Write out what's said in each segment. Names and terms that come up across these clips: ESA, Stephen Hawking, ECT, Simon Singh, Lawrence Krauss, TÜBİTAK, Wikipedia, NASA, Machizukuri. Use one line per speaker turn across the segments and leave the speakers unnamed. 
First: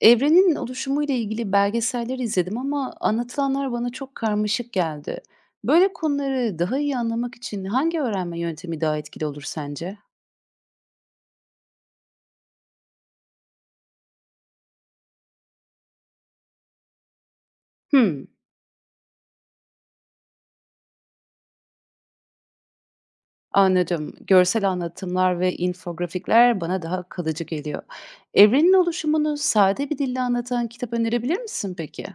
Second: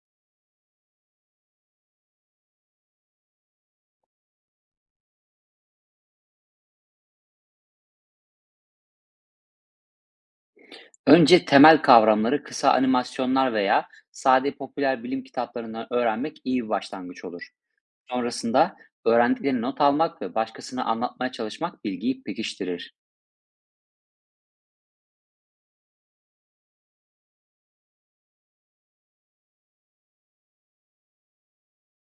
Evrenin oluşumuyla ilgili belgeseller izledim ama anlatılanlar bana çok karmaşık geldi. Böyle konuları daha iyi anlamak için hangi öğrenme yöntemi daha etkili olur sence?
Önce temel kavramları kısa animasyonlar veya sade popüler bilim kitaplarından öğrenmek iyi bir başlangıç olur.
Hmm,
Sonrasında öğrendiklerini not almak ve başkasına anlatmaya çalışmak bilgiyi pekiştirir.
anladım. Görsel anlatımlar ve infografikler bana daha kalıcı geliyor. Evrenin oluşumunu sade bir dille anlatan kitap önerebilir misin peki?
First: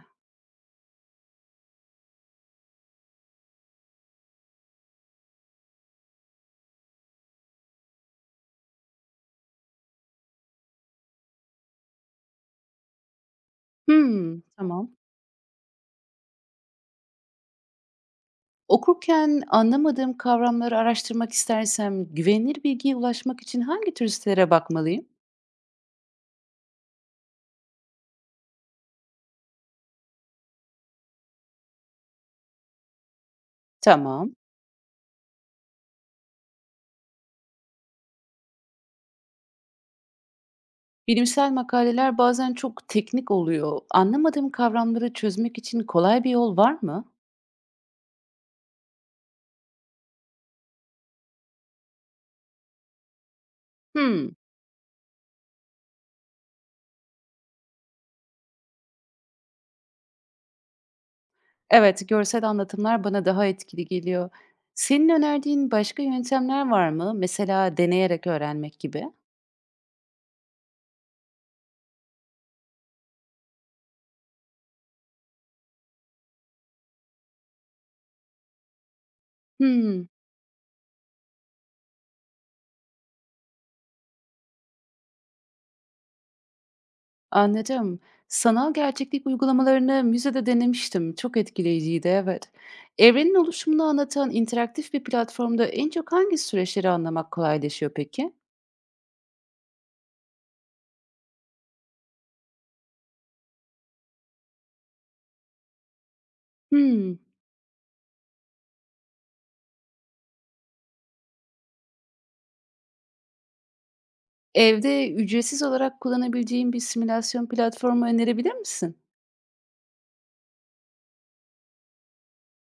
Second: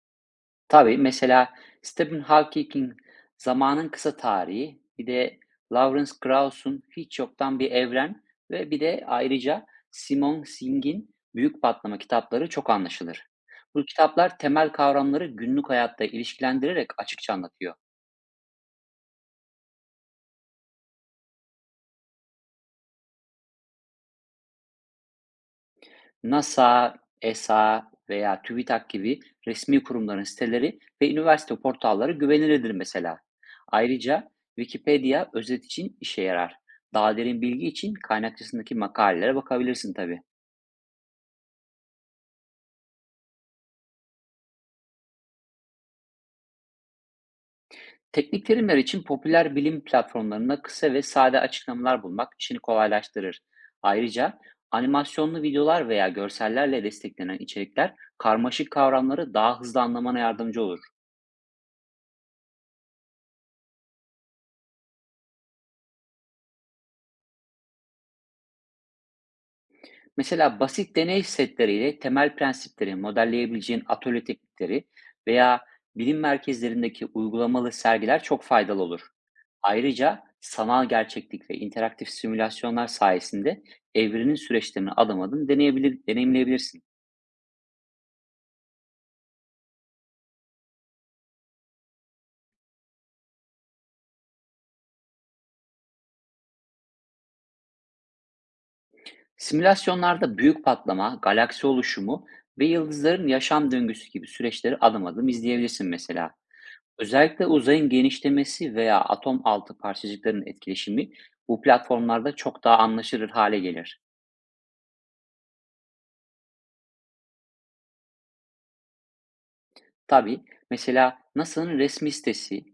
Tabii, mesela Stephen Hawking'in Zamanın Kısa Tarihi, bir de Lawrence Krauss'un Hiç Yoktan Bir Evren ve bir de ayrıca Simon Singh'in Büyük Patlama kitapları çok anlaşılır. Bu kitaplar
Hmm,
temel
tamam.
kavramları günlük hayatta ilişkilendirerek açıkça anlatıyor.
Okurken anlamadığım kavramları araştırmak istersem güvenilir bilgiye ulaşmak için hangi tür sitelere bakmalıyım?
NASA, ESA veya TÜBİTAK gibi resmi kurumların siteleri ve üniversite portalları güvenilirdir mesela. Ayrıca
Tamam.
Wikipedia özet için işe yarar. Daha derin bilgi için kaynakçasındaki makalelere bakabilirsin tabii.
Bilimsel makaleler bazen çok teknik oluyor. Anlamadığım kavramları çözmek için kolay bir yol var mı?
Teknik terimler için popüler bilim platformlarında kısa ve sade açıklamalar bulmak işini kolaylaştırır.
Hmm,
Ayrıca animasyonlu videolar veya görsellerle desteklenen içerikler karmaşık kavramları daha hızlı anlamana yardımcı olur.
evet, görsel anlatımlar bana daha etkili geliyor. Senin önerdiğin başka yöntemler var mı? Mesela deneyerek öğrenmek gibi.
Mesela basit deney setleriyle temel prensipleri modelleyebileceğin atölye teknikleri veya bilim merkezlerindeki uygulamalı sergiler çok faydalı olur.
Hmm,
Ayrıca sanal gerçeklik ve interaktif simülasyonlar sayesinde evrenin süreçlerini adım adım deneyebilir, deneyimleyebilirsin.
anladım. Sanal gerçeklik uygulamalarını müzede denemiştim. Çok etkileyiciydi, evet. Evrenin oluşumunu anlatan interaktif bir platformda en çok hangi süreçleri anlamak kolaylaşıyor peki?
Simülasyonlarda büyük patlama, galaksi oluşumu ve yıldızların yaşam döngüsü gibi süreçleri adım adım izleyebilirsin mesela.
Hmm.
Özellikle uzayın genişlemesi veya atom altı parçacıkların etkileşimi bu platformlarda çok daha anlaşılır hale gelir.
Evde ücretsiz olarak kullanabileceğim bir simülasyon platformu önerebilir misin?
Tabii, mesela NASA'nın resmi sitesi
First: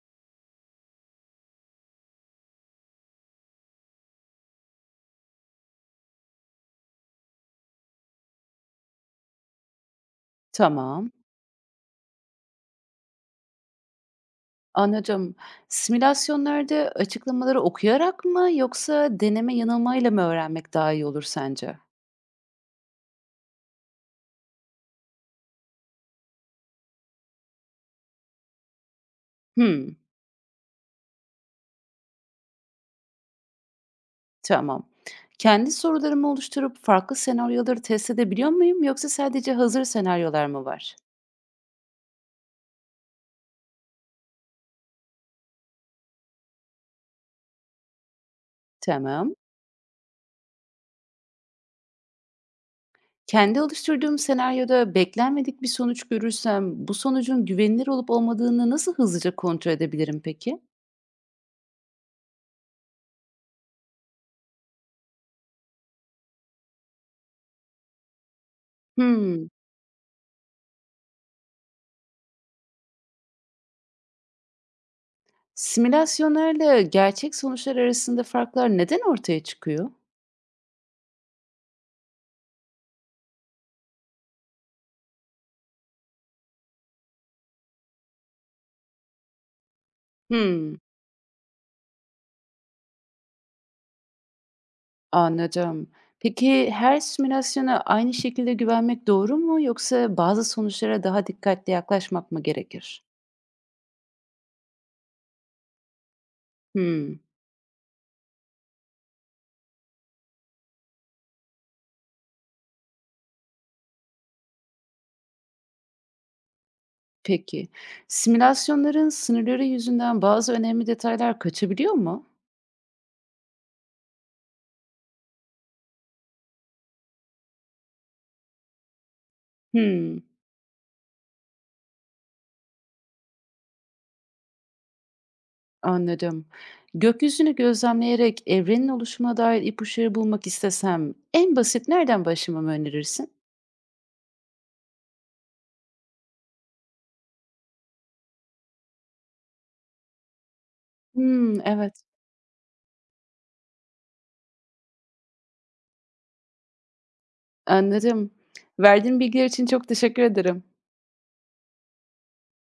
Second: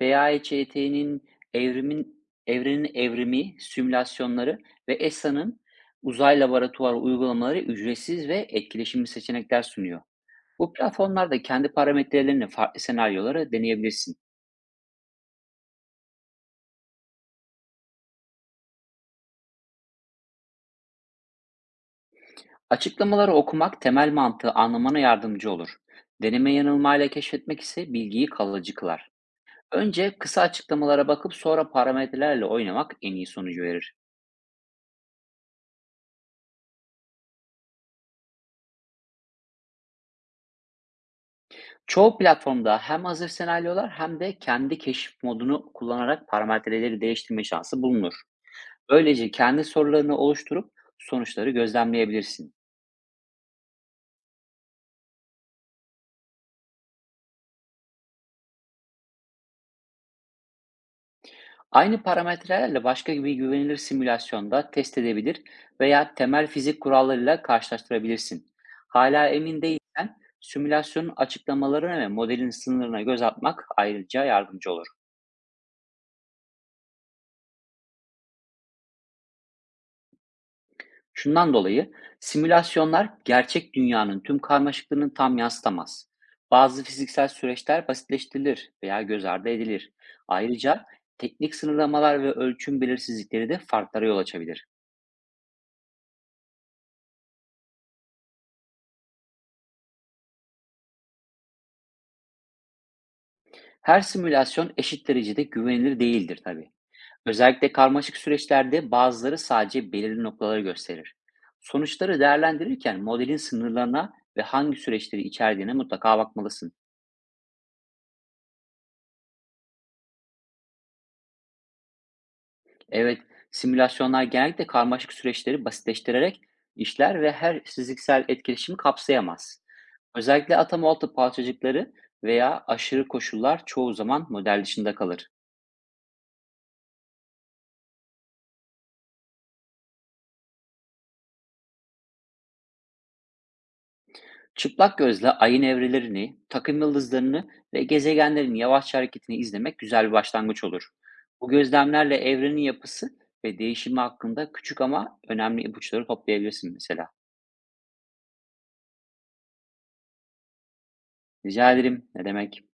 veya ECT'nin evrimi simülasyonları ve ESA'nın uzay laboratuvarı uygulamaları ücretsiz ve etkileşimli seçenekler sunuyor. Bu
Tamam,
platformlarda kendi parametrelerini farklı senaryolara deneyebilirsin.
anladım. Simülasyonlarda açıklamaları okuyarak mı yoksa deneme yanılmayla mı öğrenmek daha iyi olur sence?
Açıklamaları okumak temel mantığı anlamana yardımcı olur. Deneme yanılmayla keşfetmek ise bilgiyi kalıcı kılar.
Hımm,
Önce kısa açıklamalara bakıp sonra parametrelerle oynamak en iyi sonucu verir.
tamam. Kendi sorularımı oluşturup farklı senaryoları test edebiliyor muyum yoksa sadece hazır senaryolar mı var?
Çoğu platformda hem hazır senaryolar hem de kendi keşif modunu kullanarak parametreleri değiştirme şansı bulunur. Böylece
Tamam.
kendi sorularını oluşturup sonuçları gözlemleyebilirsin.
Kendi oluşturduğum senaryoda beklenmedik bir sonuç görürsem bu sonucun güvenilir olup olmadığını nasıl hızlıca kontrol edebilirim peki?
Aynı parametrelerle başka bir güvenilir simülasyonda test edebilir veya temel fizik kurallarıyla karşılaştırabilirsin. Hala
Hımm.
emin değilsen simülasyonun açıklamalarına ve modelin sınırlarına göz atmak ayrıca yardımcı olur.
Simülasyonlarla gerçek sonuçlar arasında farklar neden ortaya çıkıyor?
Şundan dolayı simülasyonlar gerçek dünyanın tüm karmaşıklığını tam yansıtamaz. Bazı fiziksel süreçler basitleştirilir veya göz ardı edilir.
Hmm,
Ayrıca teknik sınırlamalar ve ölçüm belirsizlikleri de farklara yol açabilir.
anladım. Peki her simülasyona aynı şekilde güvenmek doğru mu yoksa bazı sonuçlara daha dikkatli yaklaşmak mı gerekir?
Her simülasyon eşit derecede güvenilir değildir tabii.
Hmm,
Özellikle karmaşık süreçlerde bazıları sadece belirli noktaları gösterir. Sonuçları değerlendirirken modelin sınırlarına ve hangi süreçleri içerdiğine mutlaka bakmalısın.
peki. Simülasyonların sınırları yüzünden bazı önemli detaylar kaçabiliyor mu?
Evet, simülasyonlar genellikle karmaşık süreçleri basitleştirerek işler ve her fiziksel etkileşimi kapsayamaz.
Hmm,
Özellikle atom altı parçacıkları veya aşırı koşullar çoğu zaman model dışında kalır.
anladım. Gökyüzünü gözlemleyerek evrenin oluşumuna dair ipuçları bulmak istesem en basit nereden başlamamı önerirsin?
Çıplak gözle ayın evrelerini, takım yıldızlarını ve gezegenlerin yavaşça hareketini izlemek güzel bir başlangıç olur. Bu
Hmm, evet.
gözlemlerle evrenin yapısı ve değişimi hakkında küçük ama önemli ipuçları toplayabilirsin mesela.
Anladım. Verdiğin bilgiler için çok teşekkür ederim.
Rica ederim. Ne demek?